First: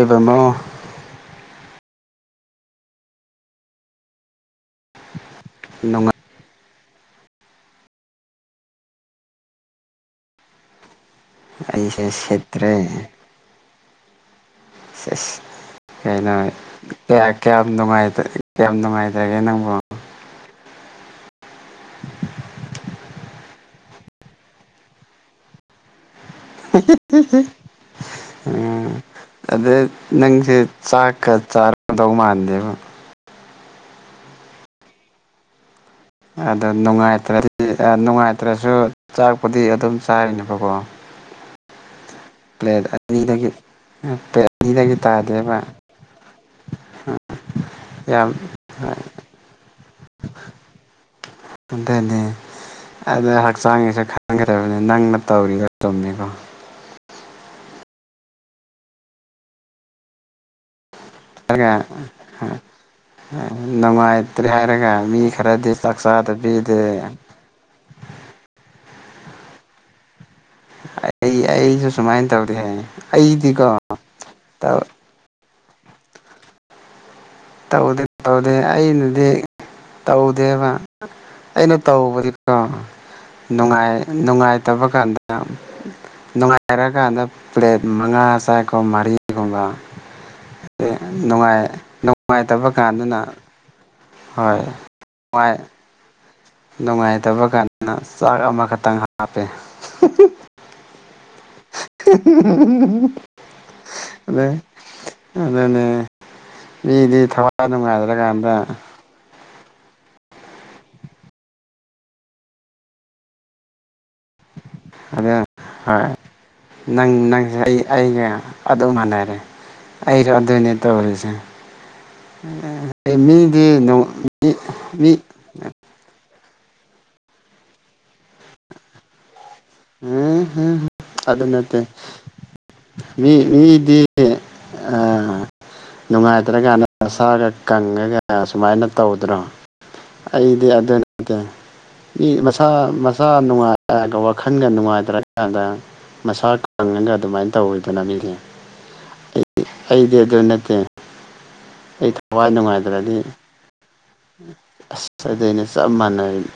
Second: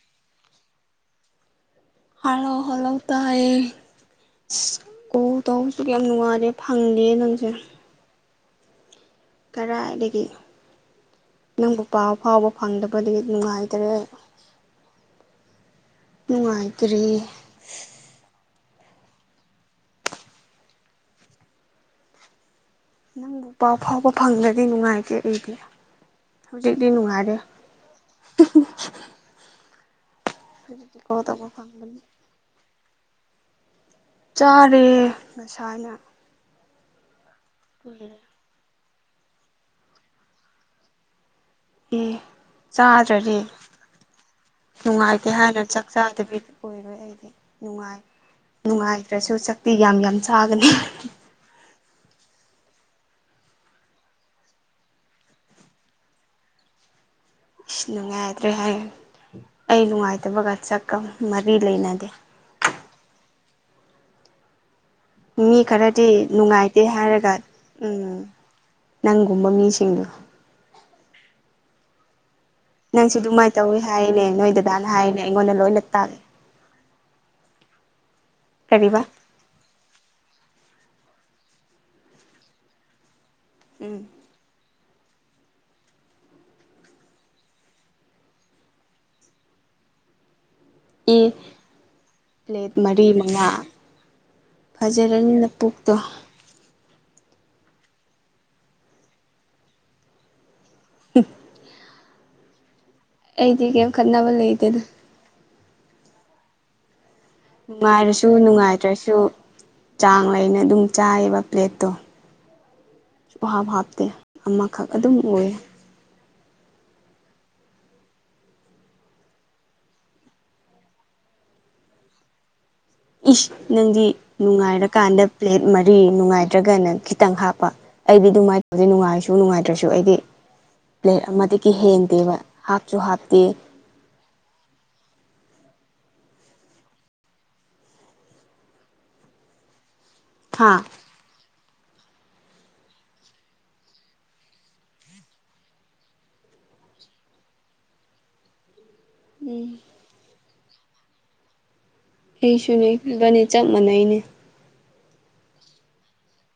ꯦꯕꯦꯝꯃꯣ ꯍꯜꯂꯥꯎ ꯍꯜꯂꯥꯎ ꯇꯥꯏꯌꯦ ꯀ ꯇꯧꯕꯁꯨ ꯌꯥꯝ ꯅꯨꯡꯉꯥꯏ ꯅꯨꯡꯉꯥꯏꯔꯦ ꯐꯪꯂꯤꯌꯦ ꯅꯪꯁꯦ ꯀꯗꯥꯥꯏꯗꯒꯤ ꯅꯪꯕꯨ ꯑꯩꯁꯦ ꯄꯥꯎ ꯐꯥꯎꯕ ꯁꯦꯠꯇ꯭ꯔꯦ ꯐꯪꯗꯕꯗꯒꯤ ꯅꯨꯡꯉꯥꯏꯇ ꯑꯗꯨ ꯑꯦꯁ ꯀꯩꯅꯣ ꯀ ꯀꯌꯥꯝ ꯅꯨꯡꯉꯥꯏꯇ ꯌꯥꯝ ꯅꯨꯡꯉꯥꯏꯖꯔꯒꯦ ꯅꯪꯕꯨ ꯅꯪꯕꯨ ꯄꯥꯎ ꯐꯥꯎꯕ ꯐꯪꯗꯒꯒꯤ ꯅꯨꯡꯉꯥꯏꯇꯦ ꯑꯩꯗꯤ ꯍꯧꯖꯤꯛꯇꯤ ꯅꯨꯡꯉꯥꯏꯔꯦ ꯎꯝ ꯑꯗ ꯅꯪꯁꯦ ꯍꯧꯖꯤꯛꯇꯤ ꯀꯣꯜ ꯆꯥꯛꯀ ꯇꯧꯕ ꯐꯪꯕꯅꯤ ꯆꯥꯔꯒꯗꯧ ꯃꯥꯟꯗꯦꯕ ꯆꯥꯔꯦ ꯃꯁꯥꯅ ꯑꯗꯨ ꯅꯨꯡꯉꯥꯏꯇ꯭ꯔ ꯅꯨꯡꯉꯥꯏꯇ꯭ꯔꯁꯨ ꯆꯥꯛꯄꯨꯗꯤ ꯑꯗꯨꯝ ꯆꯥꯔꯤꯅꯦꯕꯀꯣ ꯑꯦ ꯄ꯭ꯂꯦꯠ ꯆꯥꯗ꯭ꯔꯗꯤ ꯄ꯭ꯂꯦꯠ ꯑꯅꯤꯗꯒꯤ ꯅꯨꯡꯉꯥꯏꯇꯦ ꯍꯥꯏꯅ ꯇꯥꯗꯦꯕ ꯆꯥꯛ ꯆꯥꯗꯕꯤꯗꯤ ꯑꯣꯏꯔꯣꯏ ꯑꯩꯗꯤ ꯌꯥꯝ ꯅꯨꯡꯉꯥꯏꯅꯨꯡꯉ ꯉꯥꯏꯈ꯭ꯔꯁꯨ ꯁꯛꯇꯤ ꯌꯥꯝ ꯌꯥꯝ ꯆꯥꯒꯅꯤ ꯑꯅꯤ ꯑꯗ ꯍꯛꯆꯥꯡꯒꯤꯁꯦ ꯈꯪꯈ꯭ꯔꯕꯅꯤ ꯅꯪꯅ ꯇꯧꯔꯤꯒ ꯆꯨꯝꯃꯤꯀꯣ ꯏꯁ ꯅꯨꯡꯉꯥꯏꯇ꯭ꯔꯦ ꯍꯥꯏ ꯑꯩ ꯅꯨꯡꯉꯥꯏꯇꯕꯒ ꯆ ꯃꯔꯤ ꯂꯩꯅꯗꯦ ꯅꯃꯥꯏꯇꯔꯤ ꯌꯥꯔꯒ ꯃꯤ ꯈꯔꯗꯤ ꯅꯨꯡꯉꯥꯏꯇꯦ ꯍꯥꯏꯔꯒ ꯎꯝ ꯅꯪꯒꯨꯝꯕ ꯃꯤꯁꯤꯡꯗꯣ ꯑꯩ ꯑꯩꯁꯨ ꯁꯨꯃꯥꯏꯅ ꯇꯧ ꯅꯪꯁꯨ ꯑꯗꯨꯃꯥꯏꯅ ꯇꯧꯋꯤ ꯍꯥꯏꯅꯦ ꯅꯣꯏ ꯗꯗꯥꯅ ꯍꯥꯏꯔꯤꯅꯦ ꯑꯩꯉꯣꯟꯗ ꯂꯣꯏꯅ ꯇꯥꯒꯦ ꯇꯧꯗꯦ ꯇꯧꯗꯦ ꯀꯔꯤꯕ ꯑꯩꯅꯗꯤꯧ ꯑꯗꯨꯕ ꯑꯩꯅ ꯇꯧꯕꯗꯤꯀꯣ ꯎꯝ ꯅꯨꯡꯉꯥꯏꯇꯕ ꯀꯗꯥꯝ ꯅꯨꯡꯉꯥꯏꯔꯀꯥꯟꯗ ꯄ꯭ꯂꯦꯠ ꯃꯉꯥ ꯆꯥꯛꯀꯨꯝꯕ ꯃꯔꯤꯒꯨꯝꯕ ꯏ ꯅꯨꯡꯉꯥꯏ ꯅꯨꯡꯉꯥꯏꯇꯕ ꯄ꯭ꯂꯦꯠ ꯃꯔꯤ ꯀꯥꯟꯗꯅ ꯃꯉꯥ ꯍꯣꯏ ꯐꯖꯔꯅꯤꯅ ꯅꯨꯡꯉꯥꯏ ꯄꯨꯣꯛꯇꯣ ꯅꯨꯡꯉꯥꯏꯇꯕ ꯀꯥꯟꯗꯅ ꯆꯥꯛ ꯑꯃꯈꯛꯇꯪ ꯍꯥꯞꯄꯦ [inaudible] ꯎꯝ ꯑꯩꯗꯤꯒꯦ ꯀꯅꯥꯕ ꯂꯩ ꯂꯩꯗꯦ ꯑꯗꯨ ꯑꯗꯨꯅꯦꯗꯤ ꯅꯨꯡꯉꯥꯏꯔꯁꯨ ꯅꯨꯡꯉꯥꯏꯇ꯭ꯔꯁꯨ ꯆꯥꯡ ꯂꯩꯅ ꯑꯗꯨꯝ ꯆꯥꯏꯌꯦꯕ ꯄ꯭ꯂꯦꯠꯇꯣ ꯍꯥꯞ ꯍꯥꯞꯇꯦ ꯑꯃꯈꯛ ꯑꯗꯨꯝ ꯑꯗ ꯑꯣꯏ ꯍꯣꯏ ꯅꯪ ꯅꯪꯁꯦ ꯑꯩ ꯑꯩꯒ ꯑꯗꯨꯝ ꯃꯥꯟꯅꯔꯦ ꯑꯩꯔꯣ ꯑꯗꯨꯅꯦ ꯇꯧꯔꯤꯁꯦ ꯏꯁ ꯃꯤꯗꯤ ꯅꯪꯗꯤ ꯃꯤ ꯃꯤ ꯅꯨꯡꯉꯥꯏꯔꯀꯥꯟꯗ ꯄ꯭ꯂꯦꯠ ꯃꯔꯤ ꯅꯨꯡꯉꯥꯏ ꯅꯠꯇ꯭ꯔꯒꯅ ꯈꯤꯇꯪ ꯍꯥꯞꯄ ꯑꯩꯗꯤ ꯑꯗꯨꯃꯥꯏꯅ ꯇꯧꯕꯦ ꯅꯨꯡꯉꯥꯏꯔꯁꯨ ꯅꯨꯡꯉꯥꯏꯇ꯭ꯔꯁꯨ ꯑꯩꯗꯤ ꯄ꯭ꯂꯦꯠ ꯑꯗꯨ ꯑꯃꯗꯒꯤ ꯅꯠꯇ‌ꯦ ꯍꯦꯟꯗꯦꯕ ꯍꯥꯞꯁꯨ ꯍꯥꯞꯇꯦ ꯃꯤ ꯃꯤꯗꯤ ꯑꯥ ꯅꯨꯡꯉꯥꯏꯇ꯭ꯔꯒ ꯅꯁ‌ꯥ ꯀꯪꯉꯒ ꯁꯨꯃꯥꯏꯅ ꯇꯧꯗꯅꯥ ꯑꯩꯗꯤ ꯍꯥ ꯑꯗꯨ ꯅꯠꯇꯦ ꯃꯤ ꯃꯁꯥ ꯃꯁꯥ ꯅꯨꯡꯉꯥꯏꯇꯕꯥ ꯋꯥꯈꯟꯒꯥ ꯅꯨꯡꯉꯥꯏꯇ꯭ꯔꯀꯥꯟꯗ ꯃꯁꯥ ꯈꯪꯉꯒ ꯑꯗꯨꯃꯥꯏꯅ ꯇꯧꯔꯤꯕꯅꯤ ꯃꯤꯒꯤ ꯎꯝ ꯑꯩꯗꯤ ꯑꯗꯨ ꯅꯠꯇꯦ ꯑꯩ ꯊꯋꯥꯏ ꯑꯩꯁꯨꯅꯦ ꯅꯨꯡꯉꯥꯏꯇ꯭ꯔꯗꯤ ꯏꯕꯥꯅꯤ ꯆꯞ ꯃꯥꯟꯅꯩꯅꯦ ꯑꯥ ꯑꯗꯨꯅꯦ ꯆꯞꯃꯥꯅꯔꯩ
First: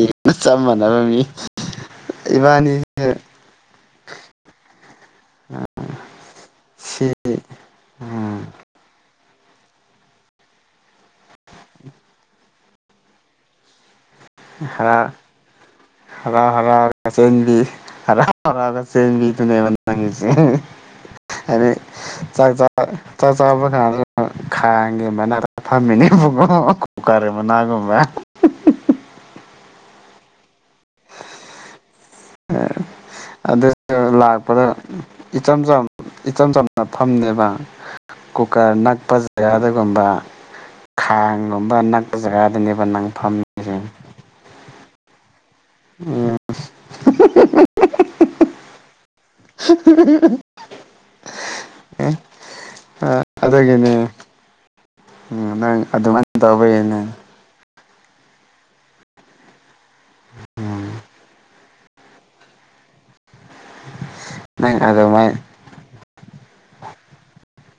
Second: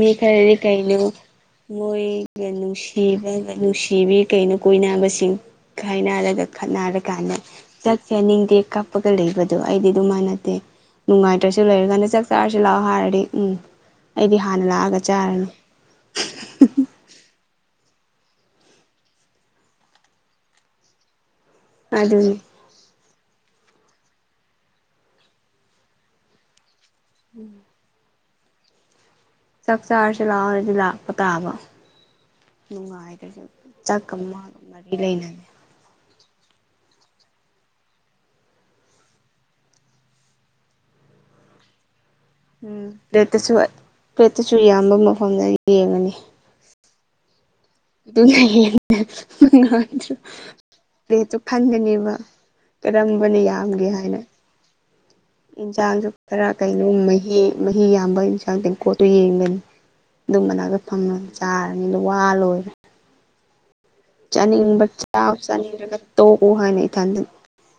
ꯃꯤ ꯈꯔꯗꯤ ꯀꯩꯅꯥ ꯃꯣꯏꯒ ꯏꯕꯥꯅꯤꯁꯦ ꯅꯨꯡꯁꯤꯕ ꯅꯨꯡꯁꯤ ꯅꯨꯕꯤ ꯀꯩꯅꯥ ꯀꯣꯏꯅꯥꯕꯁꯤ ꯆꯤꯡ ꯈꯥꯏꯅꯔꯒꯥ ꯁꯤ ꯈꯠꯅꯔꯀꯥꯟꯗ ꯆꯠ ꯎꯝ ꯆꯅꯤꯡꯗꯦ ꯀꯥꯄ ꯂꯩꯕꯗꯣ ꯑꯩꯗꯤ ꯑꯗꯨꯝ ꯃꯥꯅꯠꯇ ꯅꯨꯡꯉꯥꯏꯇ꯭ꯔꯁꯨ ꯂꯩꯔꯀꯥꯟꯗ ꯆꯥꯛ ꯆꯥꯔꯁꯤ ꯂꯥꯛꯑꯣ ꯍꯥꯏꯔꯗꯤ ꯎꯝ ꯍꯥꯟꯅ ꯍꯔ ꯂꯥꯛꯑꯒ ꯆꯥꯔꯅꯤ ꯍꯔꯥꯎ ꯍꯔꯥꯎ ꯀꯆꯦꯟꯕꯤ ꯍꯔꯥꯎ ꯍꯔꯥꯎ ꯃꯤꯇꯅꯕꯁꯤ [unintelligible] ꯍꯥꯏꯗꯤ ꯑꯗꯨꯅꯤ ꯆꯥꯛ ꯆꯥꯔꯒ ꯆꯥꯕ ꯀꯥꯟꯗ ꯈꯥꯡꯒꯤ ꯃꯅꯥ ꯊꯝꯃꯤꯅꯤ ꯎꯀꯥꯔꯦ ꯃꯅꯥꯒꯨꯝꯕꯅ ꯆꯛꯆꯥꯔꯁꯤ ꯂꯥꯛꯑ ꯍꯥꯏꯔꯗꯤ ꯂꯥꯛꯄꯥ ꯇꯥꯕ ꯅꯨꯡꯉꯥꯏꯔꯦ ꯑꯗꯨꯁꯨ ꯆꯥꯛꯀ ꯑꯃꯒ ꯂꯥꯛꯄꯗ ꯃꯔꯤ ꯂꯩꯅꯗꯩ ꯏꯆꯝ ꯆꯝ ꯏꯆꯝ ꯆꯝꯅ ꯐꯝꯅꯦꯕꯥ ꯀꯨꯀꯔ ꯅꯛꯄ ꯖꯒꯥꯗꯗꯒꯨꯝꯕ ꯑꯗꯨꯒꯨꯝꯕ ꯈꯥꯡꯒꯨꯝꯕ ꯅꯛ ꯎꯝ ꯄ꯭ꯂꯦꯠꯇꯁꯨ꯫ ꯄ꯭ꯂꯦꯠꯇꯁꯨ ꯏꯌꯥꯝꯕ ꯃꯐꯝꯗ ꯌꯦꯡꯉꯅꯤ ꯎꯝ [unintelligible] [inaudible] ꯑꯗꯨꯅ ꯍꯦꯟꯅ ꯈꯪꯒꯅꯦꯕꯥ ꯀꯔꯝꯕꯅꯥ ꯌꯥꯝꯒꯦ ꯑꯗꯨꯒꯤꯅꯦ ꯍꯥꯏꯅꯥ ꯎꯝ ꯅꯪ ꯌꯦꯟꯁꯥꯡꯁꯨ ꯑꯗꯨꯃꯥꯏꯅ ꯈꯔ ꯀꯩꯅꯣ ꯇꯧꯕꯒꯤꯅꯦ ꯃꯍꯤ ꯃꯍꯤ ꯌꯥꯝꯕ ꯏꯟꯁꯥꯡ ꯇꯦꯡꯀꯣꯠꯇꯨ ꯌꯦꯡꯒꯅꯤ ꯑꯗꯨꯝꯕ ꯃꯅꯥꯒ ꯎꯝ ꯐꯪꯉꯗꯤ ꯆꯥꯔꯗꯤ ꯋꯥ ꯂꯣꯏꯔꯦ ꯅꯪ ꯆꯥꯅꯤꯡꯕ ꯆꯥꯎ ꯑꯗꯨꯃꯥꯏꯅ ꯆꯥꯅꯤꯡꯗ꯭ꯔꯒ ꯇꯣꯛꯎ ꯍꯥꯏꯅ ꯏꯊꯟꯗ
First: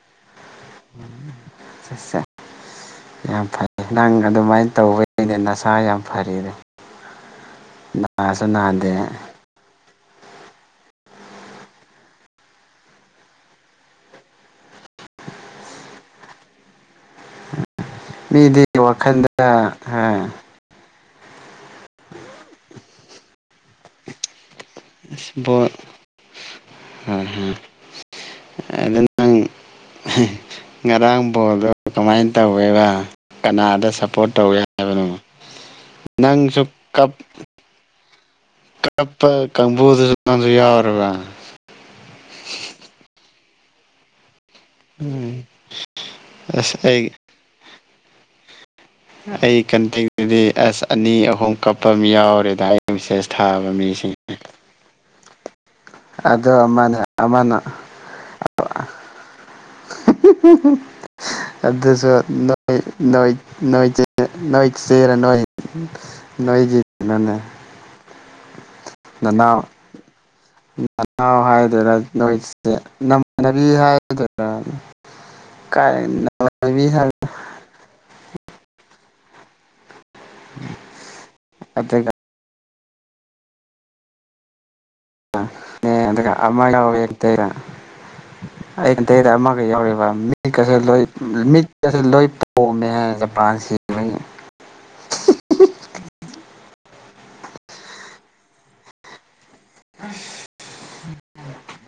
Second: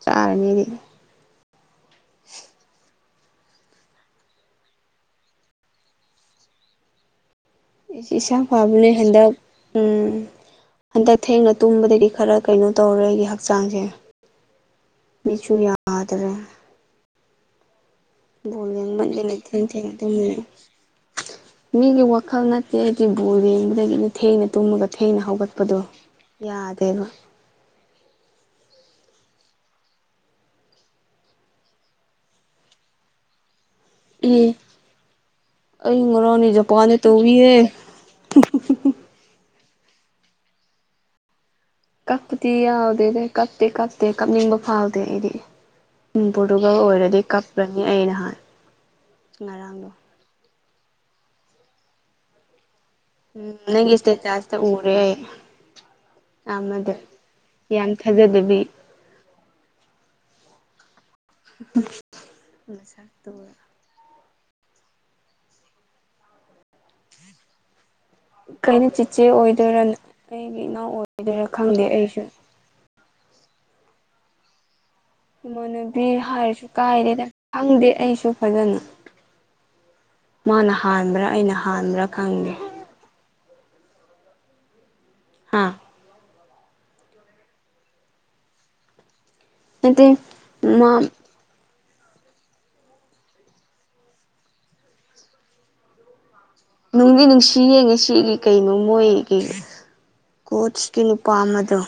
ꯆꯥꯔꯅꯤ [inaudible] [unintelligible] [unintelligible] ꯌꯥꯝ ꯐꯩ ꯅ ꯑꯗꯨꯃꯥꯏꯅ ꯇꯧꯕꯩꯅꯦ ꯅꯁꯥ ꯌꯥꯝ ꯐꯔꯤꯗꯨ ꯏꯁꯥ ꯍꯋꯥꯕꯨ ꯍꯦꯗ ꯎꯝ [unintelligible] [inaudible] ꯍꯟꯗꯛ ꯊꯦꯡꯅ ꯇꯨꯝꯕꯗꯗꯤ ꯈꯔ ꯀꯩꯅꯣ ꯇꯧꯔꯦ ꯍꯛꯆꯥꯡꯁꯦ ꯃꯤꯠꯁꯨꯨ ꯌꯥꯗꯥꯔꯦ ꯃꯤꯗꯤ ꯣꯜꯒꯦꯝꯃꯒꯂ ꯋꯥꯈꯜꯗ ꯊꯅꯗ [unintelligible] ꯃꯤꯒꯤ ꯋꯥꯈꯜ ꯅꯠꯇꯦ ꯑꯩꯗꯤ ꯕꯣꯟꯌꯩꯡꯕꯗꯒꯤꯅ ꯊꯦꯡꯅꯥ ꯇꯨꯝꯃꯥꯒ ꯊꯦꯡꯅ ꯕꯣꯜ ꯍꯧꯒꯠꯄꯗꯣ ꯌꯥꯗꯦꯕꯥ ꯑꯗꯨ ꯅꯪ ꯉꯔꯥꯡ ꯕꯣꯅꯗꯨ ꯀꯃꯥꯏꯅ ꯇꯧꯋꯦꯕ ꯀꯅꯥꯗ ꯁꯞꯄꯣꯔꯠ ꯎꯝ ꯇꯧꯋꯦ ꯍꯥꯏꯕꯅ ꯑꯩ ꯉꯔꯥꯡꯗꯤ ꯅꯪꯁꯨ ꯖꯄꯥꯟꯗ ꯀꯞꯄꯩ ꯇꯧꯋꯤꯍꯦ ꯀꯄ ꯀꯕꯨꯨꯗꯨꯁꯨ ꯌꯥꯎꯔꯕꯥ ꯀꯛꯄꯗꯤ ꯌꯥꯎꯗꯦ ꯀꯞꯇꯤ ꯀꯞꯄꯇꯩ ꯀꯅꯤꯡꯕꯗꯤ ꯐꯥꯎꯗꯦ ꯑꯩꯗꯤ ꯎꯝ ꯑꯁ ꯄꯔꯗꯨꯒꯟ ꯑꯩ ꯑꯣꯏꯔꯗꯤ ꯀꯥꯞꯄꯅꯤ ꯑꯩ ꯅꯍꯥꯟ ꯑꯩ ꯉꯔꯥꯡꯗꯣ ꯀꯟꯇꯗꯨꯗꯤ ꯑꯁ ꯑꯅꯤ ꯑꯍꯨꯝ ꯀꯞꯄ ꯑꯃ ꯌꯥꯎꯔꯦꯗ ꯃꯩꯁꯩꯁ ꯎꯝ ꯊꯥꯕ ꯅꯪꯒꯤ ꯃꯤꯁꯤꯡꯅꯤ ꯏꯁꯇꯦꯇꯥꯁꯇ ꯎꯔꯦ ꯑꯩ ꯑꯗꯣ ꯑꯃꯗꯣ ꯑꯃꯅ ꯑꯃꯅ ꯌꯥꯝ ꯊꯥꯖꯗꯕꯤ ꯑꯗꯨꯁꯨ ꯅꯣꯏꯋꯩ ꯃꯁꯛꯇꯨꯒ ꯅꯣꯏ ꯆꯦꯅ ꯅꯣꯏ ꯅꯣꯏꯒꯤ ꯃꯅꯦ ꯀꯩꯅꯣ ꯆꯤꯆꯦ ꯅꯅꯥꯎ ꯑꯣꯏꯗꯣꯏꯔꯥ ꯑꯩꯒꯤ ꯏꯅꯥꯎ ꯅꯅꯥꯎ ꯑꯣꯏꯗꯣꯏꯔꯥ ꯈꯪꯗꯦ ꯍꯥꯏꯗ꯭ꯔꯦꯔꯥ ꯑꯩꯁꯨ ꯅꯣꯏ ꯆꯦ ꯅꯃꯥꯟꯅꯕꯤ ꯍꯥꯏꯒꯗ꯭ꯔꯤꯔꯥ ꯏꯃꯥꯟꯅꯕꯤ ꯍꯥꯏꯔꯁꯨ ꯍꯥꯏ ꯀꯥꯏꯔꯦꯗ ꯈꯪꯗꯦ ꯑꯩꯁꯨ ꯐꯖꯅꯥ ꯃꯥꯅ ꯍꯥꯟꯕ꯭ꯔꯥ ꯑꯩꯅ ꯍꯥꯟꯕ꯭ꯔꯥ ꯑꯗꯨꯒ ꯈꯪꯗꯦ ꯍꯥ ꯃꯒ ꯌꯦ ꯇ ꯑꯃꯒ ꯅꯠꯇꯦ ꯌꯥꯎꯔꯤꯕ ꯃꯤꯒꯁꯨ ꯃꯥ ꯂꯣꯏ ꯃꯤꯠ ꯂꯣꯏ ꯄꯣꯝꯃꯦ ꯖꯄꯥꯟ ꯁꯤ ꯅꯨꯡꯗꯤ ꯅꯨꯡꯁꯤ ꯌꯦꯡꯉꯤ ꯁꯤꯒꯤ ꯀꯩꯅꯣ ꯃꯣꯏꯒꯤ ꯀꯣꯁꯀꯤ ꯅꯨꯄꯥ ꯑꯃꯗꯣ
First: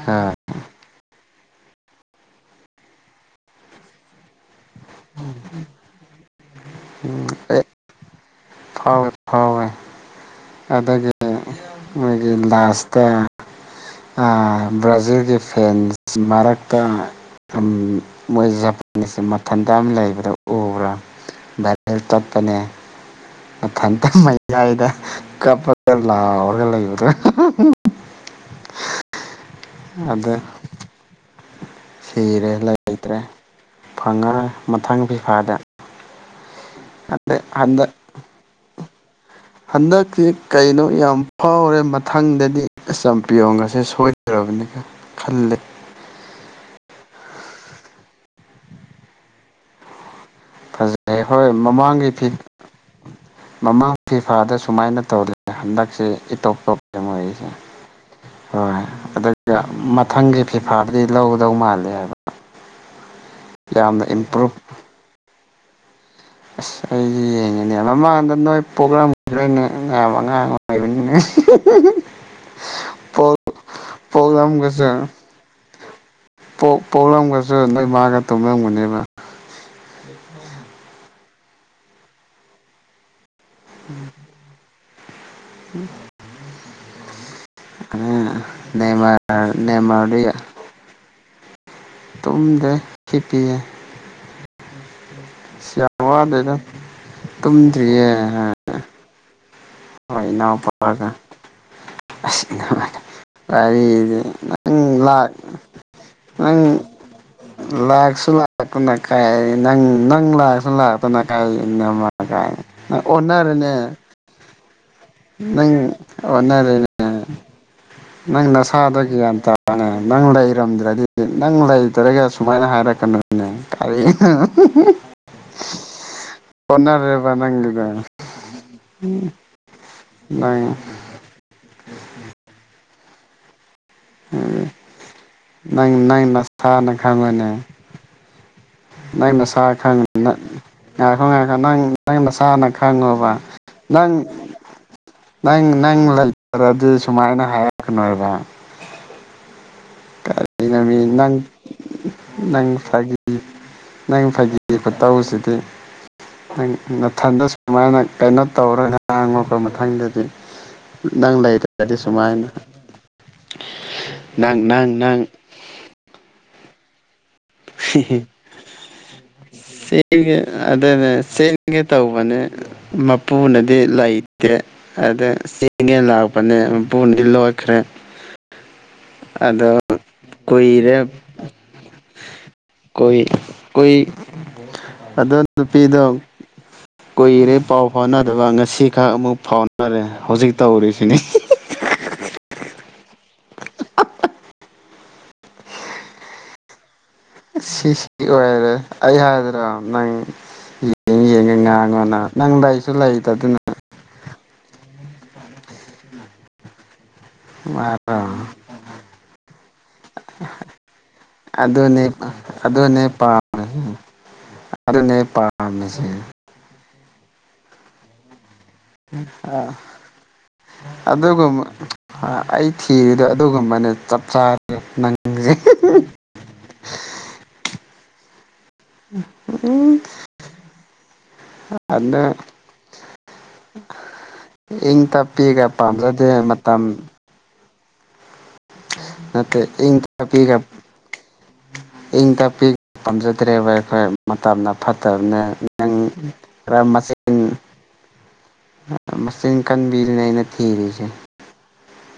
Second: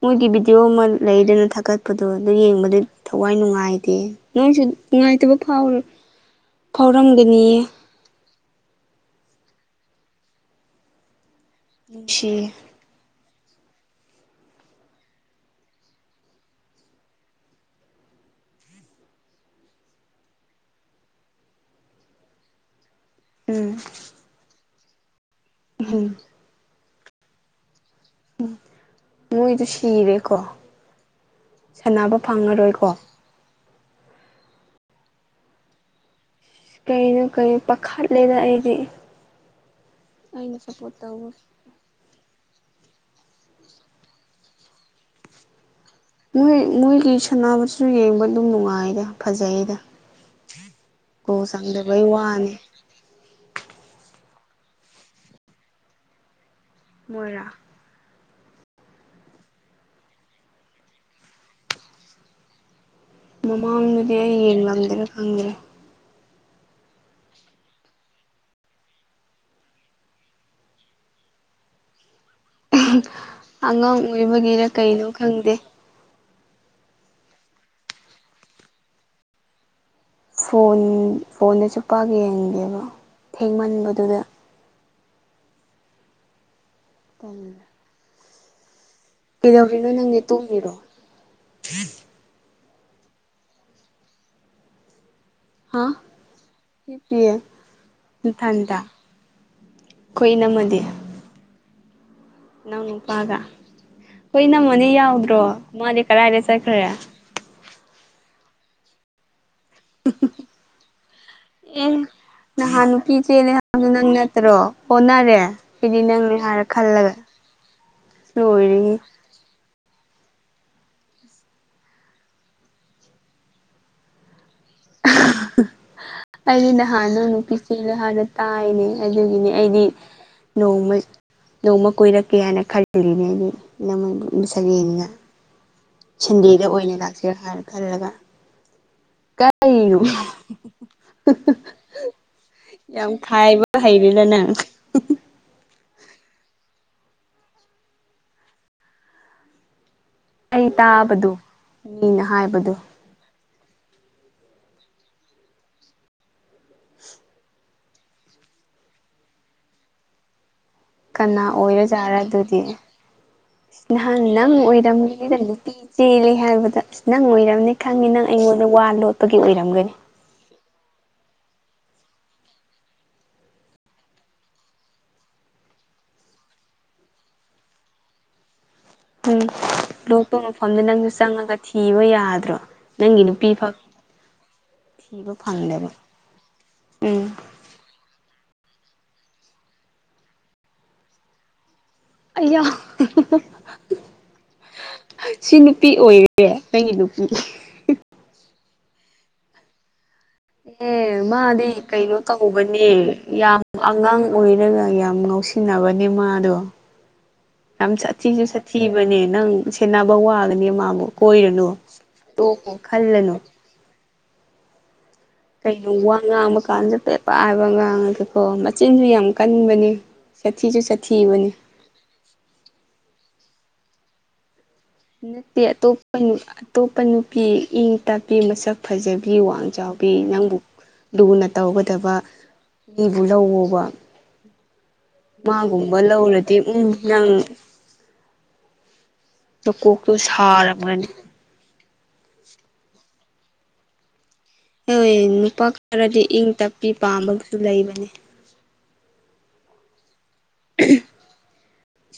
ꯃꯣꯏꯒꯤ ꯑ ꯚꯤꯗꯤꯑꯣ ꯑꯃ ꯂꯩꯗꯅ ꯊꯥꯒꯠꯄꯗꯣ ꯑꯗꯨ ꯌꯦꯡꯕꯗꯤ ꯊꯋꯥꯏ ꯅꯨꯡꯉꯥꯏꯇꯦ ꯅꯣꯏꯁꯨ ꯅꯨꯡꯉꯥꯏꯇꯕ ꯐꯥꯎꯔꯦ ꯐꯥꯎꯔꯝꯒꯅꯤꯌꯦ ꯊꯥꯎ ꯊꯥꯎ ꯑꯗꯒꯤ ꯃꯣꯏꯒꯤ ꯂꯥꯁꯇ ꯎ ꯕ꯭ꯔꯥꯖꯤꯜꯒꯤ ꯐꯦꯟ ꯃꯔꯛꯇ ꯃꯣꯏ ꯖꯄꯥꯟꯁꯦ ꯃꯊꯟꯇ ꯑꯃ ꯂꯩꯕꯗ ꯎꯕ꯭ꯔꯥ ꯚꯦꯜ ꯆꯠꯄꯅꯦ ꯎꯝ ꯃꯊꯟꯇ ꯃꯌꯥꯏꯗ ꯀꯄꯂꯔꯒꯂ ꯏꯗ꯭ꯔ ꯃꯏ ꯇꯨ ꯑꯗ ꯁꯤꯔꯦꯀꯣ ꯁꯥꯟꯅꯕ ꯁꯤꯔꯦ ꯐꯪꯉꯔꯣꯏꯀꯣ ꯂꯩꯇ꯭ꯔꯦ ꯐꯪꯉꯔꯣꯏ ꯃꯊꯪ ꯐꯤꯐꯥꯗ ꯀꯩꯅꯣ ꯑꯗꯩ ꯀꯣ ꯄꯥꯈꯥꯠꯂꯗ ꯑꯩꯗꯤ ꯍꯟꯗꯛꯁꯤ ꯑꯩꯅ ꯀꯩꯅꯣ ꯁꯞꯄꯣꯔꯠ ꯌꯥꯝ ꯇꯧꯕ ꯐꯥꯎꯔꯦ ꯃꯊꯪꯗꯗꯤ ꯆꯝꯄꯤꯌꯣꯟꯒꯁꯦ ꯁꯣꯏꯗꯔꯕꯅꯤꯒ ꯈꯜꯂꯦ ꯃꯣꯏ ꯃꯣꯏꯒꯤ ꯁꯥꯟꯁꯤꯁꯨ ꯌꯦꯡꯕ ꯑꯗꯨꯝ ꯅꯨꯡꯉꯥꯏꯗ ꯐꯖꯩꯗ ꯐꯖꯩꯦ ꯒꯣꯜ ꯍꯣꯏ ꯆꯪꯗꯕꯩ ꯃꯃꯥꯡꯒꯤ ꯐꯤ ꯋꯥꯅꯤ ꯃꯃꯥꯡ ꯐꯤ ꯑꯐꯥꯗ ꯁꯨꯃꯥꯏꯅ ꯇꯧꯔꯤ ꯍꯟꯗꯛꯁꯦ ꯏꯇꯣꯞ ꯄ꯭ꯔꯣꯕ꯭ꯂꯦꯝ ꯃꯣꯏꯔꯥ ꯑꯣꯏꯔꯤꯁꯦ ꯍꯣꯏ ꯑꯗꯨ ꯃꯊꯪꯒꯤ ꯐꯤꯐꯥꯗꯤ ꯂꯧꯒꯗꯧ ꯃꯥꯂꯦ ꯍꯥꯏꯕ ꯌꯥꯝꯅ ꯃꯃꯥꯡꯗꯨꯗꯤ ꯑꯩ ꯏꯝꯄ꯭ꯔꯨꯞ ꯌꯦꯡ ꯉꯝꯗꯦꯅ ꯈꯪꯗ꯭ꯔꯦ ꯑꯁ ꯑꯩ ꯌꯦꯡꯉ‌ꯦꯅ‌ꯦ ꯃꯥꯃꯥꯡ [unintelligible] ꯄ꯭ꯔ‌ꯣꯒ꯭ꯔꯥꯝ ꯑꯉꯥꯡ [unintelligible] ꯑꯉꯥꯡ ꯑꯣꯏꯕꯒꯤꯔ ꯄꯣꯛꯂꯝꯒꯁꯨ ꯀꯩꯅꯣ ꯈꯪꯗꯦ ꯄꯣꯛꯂꯝꯒꯁꯨ ꯅꯣꯏ ꯃꯥꯒ ꯇꯨꯝꯂꯝꯝꯒꯅꯦꯕ ꯐꯣꯟ ꯐꯣꯟꯗꯁꯨ ꯄꯥꯛ ꯌꯦꯡꯒꯦꯕ ꯊꯦꯡꯃꯟꯕꯗꯨꯗ ꯎꯝ ꯑ ꯅꯃ ꯀꯩꯗꯧꯔꯤꯅꯣ ꯅꯪꯗꯤ ꯅꯦꯃꯔꯤ ꯇꯨꯝꯃꯤꯔꯣ ꯇꯨꯝꯗ ꯈꯤꯞꯄꯤꯑ ꯍꯥ ꯁꯌꯥꯋꯥꯗꯗ ꯍꯤꯞꯄꯤꯌꯦ ꯇꯨꯝꯗ꯭ꯔꯤꯌꯦ ꯅꯊꯟꯇ ꯍꯣꯏ ꯑꯩꯈꯣꯏ ꯏꯅꯥꯎ ꯏꯅꯝꯃꯗꯤ ꯄꯔꯒ ꯑꯁ [unintelligible] ꯏꯅꯥꯎ ꯅꯨꯄꯥꯒ ꯑꯩꯈꯣꯏ ꯅꯪ ꯏꯅꯝꯃꯗꯤ ꯌꯥꯎꯗ꯭ꯔꯣ ꯃꯥꯗꯤ ꯀꯗꯥꯏꯗ ꯅꯪ ꯆꯠꯈ꯭ꯔꯦ ꯂꯥꯛꯁꯨ ꯂꯥꯛꯅ ꯀꯥꯏ ꯅꯪ ꯅꯪ ꯂꯥꯛꯑꯁꯨ ꯂꯥꯛꯇꯅ ꯀꯥꯏ ꯀꯥꯏ [unintelligible] ꯑꯦ ꯅꯪ ꯑꯣꯟꯅꯔꯦꯅꯦ ꯑꯣ [unintelligible] ꯅꯪ ꯑꯣꯟꯅꯔꯦꯅꯦ ꯅꯪ ꯂꯣꯏꯔꯦꯍꯦ ꯅꯁꯥꯗ ꯒ꯭ꯌꯥꯟ ꯇꯥ ꯅꯪ ꯂꯩꯔꯝꯗ꯭ꯔꯗꯤ ꯅꯪ ꯂꯩꯇ꯭ꯔꯒ ꯁꯨꯃꯥꯏꯅ ꯍꯥꯏꯔꯛꯀꯅꯣꯅꯦ ꯀꯔꯤ ꯑꯩꯗꯤ ꯅꯍꯥꯟꯅ ꯅꯪ ꯑꯣꯟꯅꯔꯦꯕ ꯅꯪꯒꯤꯗꯣ ꯅꯨꯄꯤꯆꯦꯂꯦ ꯍꯥꯏꯅ ꯇꯥꯏꯅꯦ ꯑꯗꯨꯒꯤꯅꯦ ꯑꯩ ꯑꯩꯗꯤ ꯅꯪ ꯅꯣꯡꯃ ꯅꯣꯡꯃ ꯀꯣꯏꯔꯛꯀꯦ ꯍꯥꯏꯅ ꯈꯜꯂꯤꯜꯂꯤꯅꯦ ꯑꯩꯗꯤ [unintelligible] ꯁꯔꯦꯅꯤꯅ ꯅꯪ ꯅꯪ ꯅꯁꯅ ꯈꯪꯉꯅꯦ ꯈꯜꯂꯒ ꯅꯪ ꯃꯁꯥ ꯀꯔꯤꯅꯣ ꯈꯪ ꯉꯥꯏꯈꯣ ꯉꯥꯏꯈꯣ ꯅꯪ ꯅꯪ ꯅꯁꯥꯅ ꯌꯥꯝ ꯈꯪꯉꯣꯕ [unintelligible] ꯅꯪ ꯅꯪ ꯅꯪ ꯂꯩꯇꯔꯗꯤ ꯁꯨꯃꯥꯏꯅ ꯍꯥꯏꯔꯛꯀꯅꯣꯕ ꯑꯩ ꯀꯃꯤ ꯇꯥꯕꯗꯣ ꯅꯪ ꯃꯤꯅ [unintelligible] ꯍꯥꯏꯕꯗꯣ ꯅꯪ ꯐꯒꯤꯣꯠꯇꯧꯁꯤꯗꯤ ꯃꯊꯟꯗ ꯁꯨꯃꯥꯏꯅ ꯀꯩꯅꯣ ꯇꯧꯔ ꯍꯥꯡꯉꯛꯄ ꯃꯊꯪꯗꯗꯤ ꯀꯅꯥ ꯅꯪ ꯂꯩꯇ꯭ꯔꯗꯤ ꯑꯣꯏꯔꯖꯥꯠꯔꯥ ꯁꯨꯃꯥꯏꯅ ꯑꯗꯨꯗꯤ ꯅꯍꯥꯟ ꯅꯪ ꯑꯣꯏꯔꯝ ꯗ ꯅꯨꯄꯤ ꯆꯦꯜꯂꯤ ꯍꯥꯏꯕꯗ ꯑꯁ ꯅꯪ ꯑꯣꯏꯔ ꯈꯪꯉꯤ ꯅꯪ ꯑꯩꯉꯣꯟꯗ ꯋꯥ ꯂꯣꯠꯄꯒꯤ ꯑꯣꯏꯔꯝꯒꯅꯤ ꯆꯦꯟꯒꯦ ꯑꯗꯨꯅꯦ ꯆꯦꯟꯒꯦ ꯇꯧꯕꯅꯦ ꯃꯄꯨꯅꯗꯤ ꯂꯩꯇꯦ ꯑꯗ ꯆꯦꯡꯉꯦ ꯂꯥꯛꯄꯅꯦ ꯃꯄꯨꯗꯤ ꯂꯣꯏꯠꯈ꯭ꯔꯦ ꯎꯝ [unintelligible] ꯎꯝ ꯂꯣꯛꯄ ꯃꯐꯝꯗꯨ ꯀꯨꯏꯔꯦ ꯅꯪꯁꯨ ꯆꯪꯉꯒ ꯊꯤꯕ ꯌꯥꯗ꯭ꯔꯣ ꯀꯨꯏ ꯅꯪꯒꯤ ꯅꯨꯄꯤ ꯐꯛ ꯀꯨꯏ ꯊꯤꯕ ꯑꯗꯣ ꯐꯪꯗꯕ ꯅꯨꯄꯤꯗꯣ ꯎꯝ ꯀꯨꯏꯔꯦ ꯄꯥꯎ ꯐꯥꯎꯅꯗꯕ ꯉꯁꯤꯈꯛ ꯑꯃꯨꯛ ꯐꯥꯎꯅꯔꯦ ꯍꯧꯖꯤꯛ ꯇꯧꯔꯤꯁꯤꯅꯤ ꯑꯩꯌꯥ ꯁꯤ ꯅꯨꯄꯤ ꯑꯣꯏꯔꯦ ꯅꯒꯤ ꯅꯨ ꯁꯤꯁꯤ ꯑꯣꯏꯔꯦ ꯑꯩ ꯍꯥꯏꯗ꯭ꯔꯥ ꯅꯪ ꯑꯦ ꯌꯦꯡ ꯌꯦꯡꯉ ꯃꯥꯗꯤ ꯀꯩꯅꯣ ꯉꯥꯡꯉꯣꯅ ꯅꯪ ꯇꯧꯕꯅꯦ ꯂꯩꯁꯨ ꯂꯩꯇꯗꯅ ꯌꯥꯝ ꯑꯉꯥꯡ ꯑꯣꯏꯔꯒ ꯌꯥꯝ ꯉꯥꯎꯁꯤꯟꯅꯕꯅꯦ ꯃꯥꯗꯣ ꯌꯥꯝ ꯁꯥꯊꯤꯁꯨ ꯁꯥꯊꯤꯕꯅꯦ ꯅꯪ ꯁꯦꯟꯅꯕ ꯋꯥꯒꯅꯦ ꯃꯥꯕꯨ ꯀꯣꯏꯔꯅꯨ ꯑꯗꯨꯅꯦ ꯇꯣ ꯑꯗꯨꯅꯦ ꯈꯜꯂꯅꯨ ꯄꯥꯝ ꯑꯗꯨꯅꯦ ꯀꯩꯅꯣ ꯄꯥꯝꯃꯤꯁꯦ ꯋꯥ ꯉꯥꯡꯕ ꯀꯥꯟꯗ ꯄꯦꯠꯄ ꯍꯥꯏꯕ ꯉꯥꯡꯉꯒꯦꯀꯣ ꯃꯆꯤꯟꯁꯨ ꯌꯥꯝ ꯀꯟꯕꯅꯤ ꯑꯗꯨꯒ ꯑꯩ ꯊꯤꯔꯤꯗꯣ ꯑꯗꯨꯒꯨꯝꯕꯅꯦ ꯆꯞ ꯆ ꯅꯠꯇꯦ ꯑꯇꯣꯞꯄ ꯑꯇꯣꯞꯄ ꯅꯨꯄꯤ ꯏꯪ ꯇꯥꯛꯄꯤ ꯃꯁꯛ ꯐꯖꯕꯤ ꯋꯥꯡꯖꯥꯎ ꯄꯤ ꯅꯪꯕꯨ ꯂꯨꯅ ꯇꯧꯒꯗꯕ ꯑꯗꯨ ꯃꯤꯕꯨ ꯂꯧꯋꯣꯕ ꯏꯪ ꯇꯞꯄꯤꯒ ꯃꯥꯒꯨꯝꯕ ꯄꯥꯝꯖꯗꯦ ꯂꯧꯔꯗꯤ ꯃꯇꯝ ꯎꯝ ꯅꯪ ꯅꯇꯦ ꯏꯪ ꯅꯀꯣꯛꯇꯨ ꯇꯞꯄꯤꯒ ꯁꯥꯔꯝꯒꯅꯤ ꯏꯪ ꯇꯞꯄꯤ ꯄꯥꯝꯖꯗ꯭ꯔꯦꯕ ꯑꯩꯈꯣꯏ ꯃꯇꯝꯅ ꯍꯣꯏ ꯐꯠꯇꯕꯅ ꯅꯨꯄꯥ ꯅꯪ ꯈꯔꯗꯤ ꯏꯪ ꯈꯔ ꯇꯞꯄꯤ ꯃꯆꯤꯟ ꯄꯥꯝꯕꯁꯨ ꯂꯩꯕꯅꯦ ꯃꯆꯤꯟ ꯀꯟꯕꯤꯔꯤꯅꯦ ꯑꯩꯅ ꯊꯤꯔꯤꯁꯦ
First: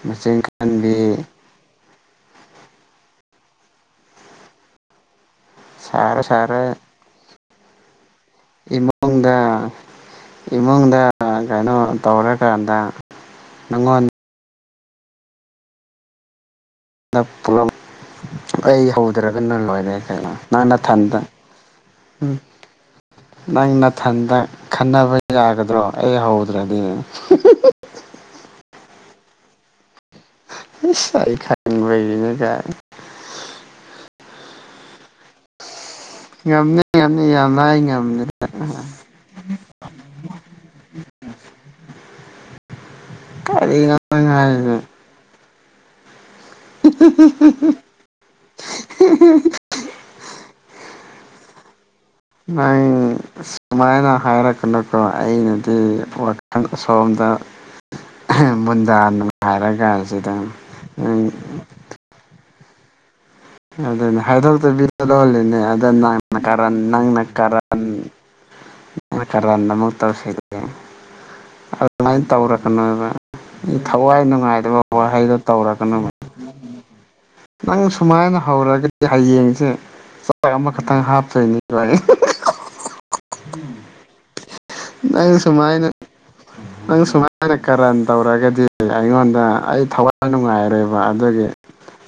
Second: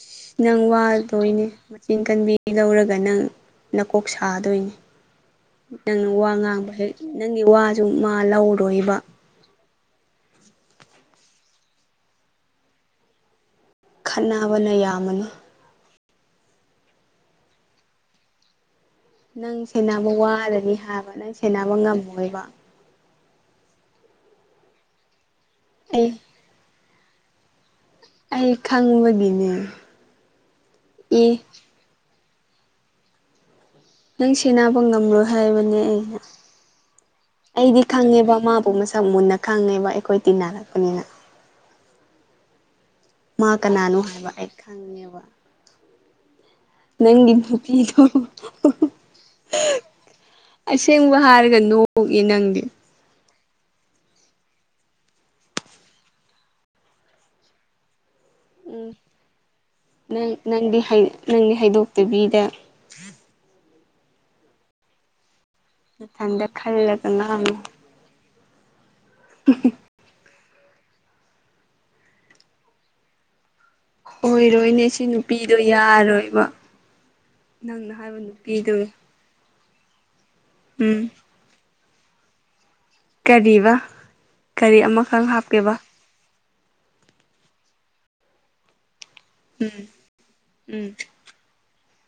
ꯃꯆꯤꯟ ꯅꯪ ꯀꯟꯕꯤ ꯋꯥꯗꯣꯏꯅꯦ ꯆꯤꯡ ꯀꯟꯕꯤ ꯂꯧꯔꯒ ꯅꯪ ꯅꯀꯣꯛ ꯁꯥꯗꯣꯏꯅꯤ ꯅꯪꯅ ꯁꯥꯔ ꯋꯥ ꯉꯥꯡꯕ ꯁꯥꯔ ꯍꯦꯛ ꯅꯪꯒꯤ ꯋꯥꯁꯨ ꯂꯧꯔꯣꯏꯕ ꯏꯃꯨꯡꯗ ꯏꯃꯨꯡꯗ ꯀꯩꯅꯣ ꯇꯧꯔꯀꯥꯟꯗ ꯅꯪꯉꯣꯟꯗ ꯈꯠꯕꯅ ꯌꯥꯝꯃꯅꯤ ꯅꯠꯄꯨꯔꯝ ꯑꯩ ꯍꯧꯗ꯭ꯔꯒꯅ ꯅꯪ ꯂꯣꯏꯔꯦ ꯁꯦꯟꯅꯕ ꯀꯩꯅꯣ ꯅꯪ ꯋꯥꯔꯅꯤ ꯍꯥꯏꯕ ꯅꯊꯟꯗ ꯅꯪ ꯁꯦꯟꯅꯕ ꯎꯝ ꯉꯝꯃꯣꯏꯕ ꯅꯪ ꯅꯊꯟꯇ ꯈꯟꯅꯕ ꯌꯥꯒꯗ꯭ꯔꯣ ꯑꯩ ꯍꯧꯗ꯭ꯔꯗꯤ [unintelligible] ꯑꯩ ꯈꯪꯕꯒꯤꯅꯦ ꯆꯥꯏ ꯑꯦ ꯈꯪꯅꯤꯡꯕ ꯏꯅꯒ ꯅꯪ ꯁꯦꯟꯅꯕ ꯉꯝꯂꯣꯏ ꯍꯥꯏꯕꯅꯦ ꯑꯩ ꯉꯝꯅꯤ ꯉꯝꯅꯤ ꯌꯥꯝ ꯂꯥꯏ ꯑꯩꯗꯤ ꯉꯝꯅꯤ ꯈꯪꯉꯦꯕ ꯃꯥꯕꯨ ꯃꯁꯛ ꯃꯨꯟꯅ ꯈꯪꯉꯦꯕ ꯑꯩꯈꯣꯏ ꯇꯤꯟꯅꯔꯛꯄꯅꯤꯅ [unintelligible] ꯃꯥ ꯀꯅꯥꯅꯣ ꯀꯔꯤꯅꯣ ꯅꯪ ꯍꯥꯏꯕ ꯑꯩ ꯍꯥꯏꯁꯦ ꯈꯪꯉꯦꯕ ꯅꯪ ꯏ ꯄꯤꯗꯣ ꯑꯁꯦ ꯎꯒ ꯍꯥꯔꯒꯣ ꯅ ꯁꯃꯥꯏꯅ ꯍꯥꯏꯔꯛꯀꯅꯀꯣ ꯑꯩꯅꯗꯤ ꯋꯥꯈꯜ ꯁꯣꯝꯗ ꯎꯝ ꯨꯟꯗꯥꯅ ꯍꯥꯏꯔꯒꯁꯤꯗ ꯅꯪ ꯅꯪꯗꯤ ꯎ ꯎꯝ ꯑꯗꯨꯅꯦ ꯍꯥꯏꯗꯣꯛꯇꯕꯤꯗ ꯂꯣꯜꯂꯤꯅꯦ ꯑꯗ ꯅꯪ ꯃꯊꯟꯗ ꯀ ꯈꯜꯂꯒ ꯅꯪꯅ ꯀꯔ ꯉꯥꯡꯉꯨ ꯀꯔꯗ ꯑꯃꯛ ꯇꯧꯁꯤꯒꯦ ꯑꯗꯨꯃꯥꯏꯅ ꯇꯧꯔꯛꯀꯅꯣꯕ ꯊꯋꯥꯏ ꯅꯨꯡꯉꯥꯏꯗꯕ ꯑꯣꯏꯔꯣꯏꯅꯦ ꯁꯤ ꯋꯥꯍꯩꯗꯣ ꯅꯨꯄꯤꯗꯣ ꯇꯧꯔꯛꯒꯅ ꯌꯥꯔꯣꯏꯕ ꯅꯪ ꯅꯪꯅ ꯍꯥꯏꯕ ꯁꯨꯃꯥꯏꯅ ꯍꯧꯔꯒꯗꯤ ꯅꯨꯄꯤꯗꯨ ꯍꯌꯦꯡꯁꯦ ꯆꯥꯛ ꯑꯃꯈꯛꯇꯪ ꯎꯝ ꯍꯥꯞꯇꯣꯏꯅꯤ ꯀꯔꯤꯕ ꯀꯔꯤ ꯑꯃꯈꯛ ꯅꯪ ꯍꯥꯞꯀꯦꯕ ꯁꯨꯃꯥꯏꯅ ꯅꯪ ꯁꯨꯃꯥꯏꯅ ꯀꯔ ꯇꯕ꯭ꯔꯒꯗꯤꯦ ꯑꯩꯉꯣꯟꯗ ꯑꯩ ꯎꯝ ꯊꯋꯥꯏ ꯎꯝ ꯅꯨꯡꯉꯥꯏꯔꯣꯏꯕ ꯑꯗꯨꯗꯒꯤ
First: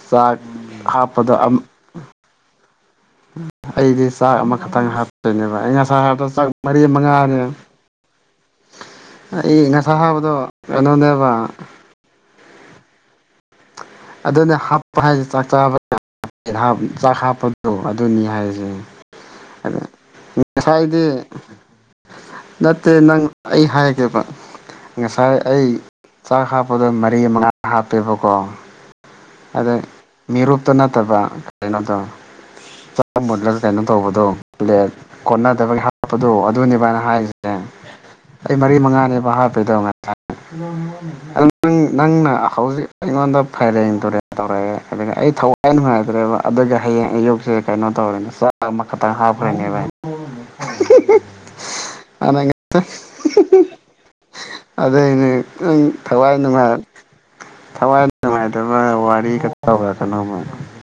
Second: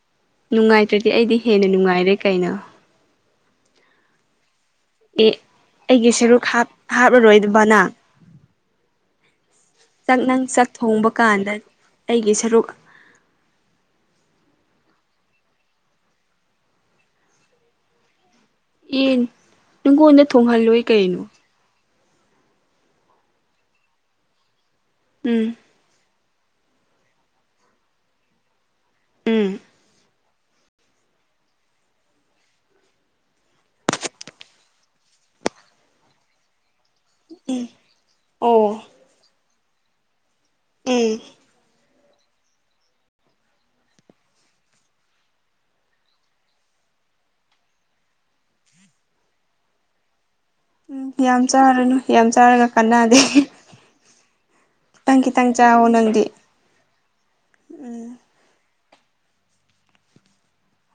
ꯆꯥꯛ ꯅꯨꯡꯉꯥꯏꯇ꯭ꯔꯗꯤ ꯑꯩꯗꯤ ꯑꯃ ꯍꯦꯟꯅ ꯅꯨꯡꯉꯥꯏꯔꯦ ꯀꯩꯅꯣ ꯑꯩꯗꯤ ꯆꯥꯛ ꯑꯃꯈꯛꯇꯪ ꯑꯦ ꯍꯥꯞꯇꯣꯏꯅꯦꯕ ꯑ ꯉꯁꯥ ꯑꯩꯒꯤ ꯍꯥꯕꯗ ꯁꯔꯨꯛ ꯆꯥꯛ ꯍꯥꯞ ꯃꯔꯤ ꯃꯉꯥꯅꯦ ꯍꯥꯞꯂꯔꯣꯏꯗꯕ ꯅꯪ ꯑꯩ ꯉꯁꯥ ꯆꯥꯛ ꯍꯥꯕꯗꯣ ꯅꯪ ꯆꯥꯛ ꯊꯣꯡꯕ ꯀꯩꯅꯣꯅꯦꯕ ꯀꯥꯟꯗ ꯑꯩꯒꯤ ꯁꯔꯨꯛ ꯑꯗꯨꯅ ꯍꯥꯞꯄ ꯍꯥꯏꯁꯦ ꯆꯥꯛ ꯆꯥꯕ ꯆꯥꯛ ꯍꯥꯞꯄꯗꯣ ꯑꯗꯨꯅꯤ ꯍꯥꯏꯁꯦ ꯏꯟ ꯑ ꯅꯪꯉꯣꯟꯗ ꯊꯣꯡꯍꯜꯂꯣꯏ ꯉꯁꯥꯏꯗꯤ ꯀꯩꯅꯣ ꯅꯠꯇꯦ ꯅꯪ ꯑꯩ ꯍꯥꯏꯒꯦꯕ ꯉꯁꯥꯏ ꯎꯝ ꯑꯩ ꯆꯥꯛ ꯍꯥꯞꯄꯗꯣ ꯃꯔꯤ ꯃꯉꯥ ꯍꯥꯞꯄꯦꯕꯀꯣ ꯎꯝ ꯑꯗ ꯃꯤꯔꯨꯞꯇ ꯅꯠꯇꯕ ꯀꯔꯤꯩꯅꯣꯗꯣ ꯃꯨꯠꯂꯒ ꯀꯩꯅꯣ ꯇꯧꯕꯗꯣ ꯀꯣꯟꯅꯗꯕꯒꯤ ꯍꯥꯞꯄꯗꯣ ꯑꯗꯨꯅꯤꯚꯥꯏꯅ ꯍꯥꯏꯁꯦ ꯑꯩ ꯃꯔꯤ ꯑꯣ ꯃꯉꯥꯅꯦꯕ ꯍꯥꯞꯄꯤꯗꯧ ꯎꯝ ꯉꯁꯥꯏꯪ ꯅꯪꯅ ꯍꯧꯖꯤꯛ ꯑꯩꯉꯣꯟꯗ ꯐꯔꯦꯡ ꯇꯨꯔꯦ ꯇꯧꯔꯛꯑꯦ ꯑꯗꯨꯗꯒꯤ ꯑꯩ ꯊꯋꯥꯏ ꯅꯨꯡꯉꯥꯏꯇ꯭ꯔꯦꯕ ꯑꯗꯨꯒ ꯍꯌꯦꯡ ꯑꯌꯨꯛꯁꯦ ꯀꯩꯅꯣ ꯇꯧꯔꯦꯅ ꯑꯃꯈꯛꯇꯪ ꯍꯥꯞꯈ꯭ꯔꯅꯦꯦꯚꯥꯏ ꯎꯝ ꯌꯥꯝ ꯆꯥꯔꯨꯅꯨ ꯌꯥꯝ ꯆꯥꯔꯒ ꯀꯥꯟꯅꯗꯦ ꯑꯗꯨꯗ ꯈꯤꯇꯪ ꯑꯅꯦ ꯈꯤꯇꯪ ꯅꯪ ꯆꯥꯋꯣ ꯅꯪꯗꯤ ꯊꯋꯥꯏ ꯅꯨꯡꯉꯥꯏ ꯊꯋꯥꯏ ꯅꯨꯡꯥꯏ ꯅꯨꯡꯉꯥꯏꯇꯕ ꯋꯥꯔꯤ ꯈꯕ ꯀꯅꯣꯃ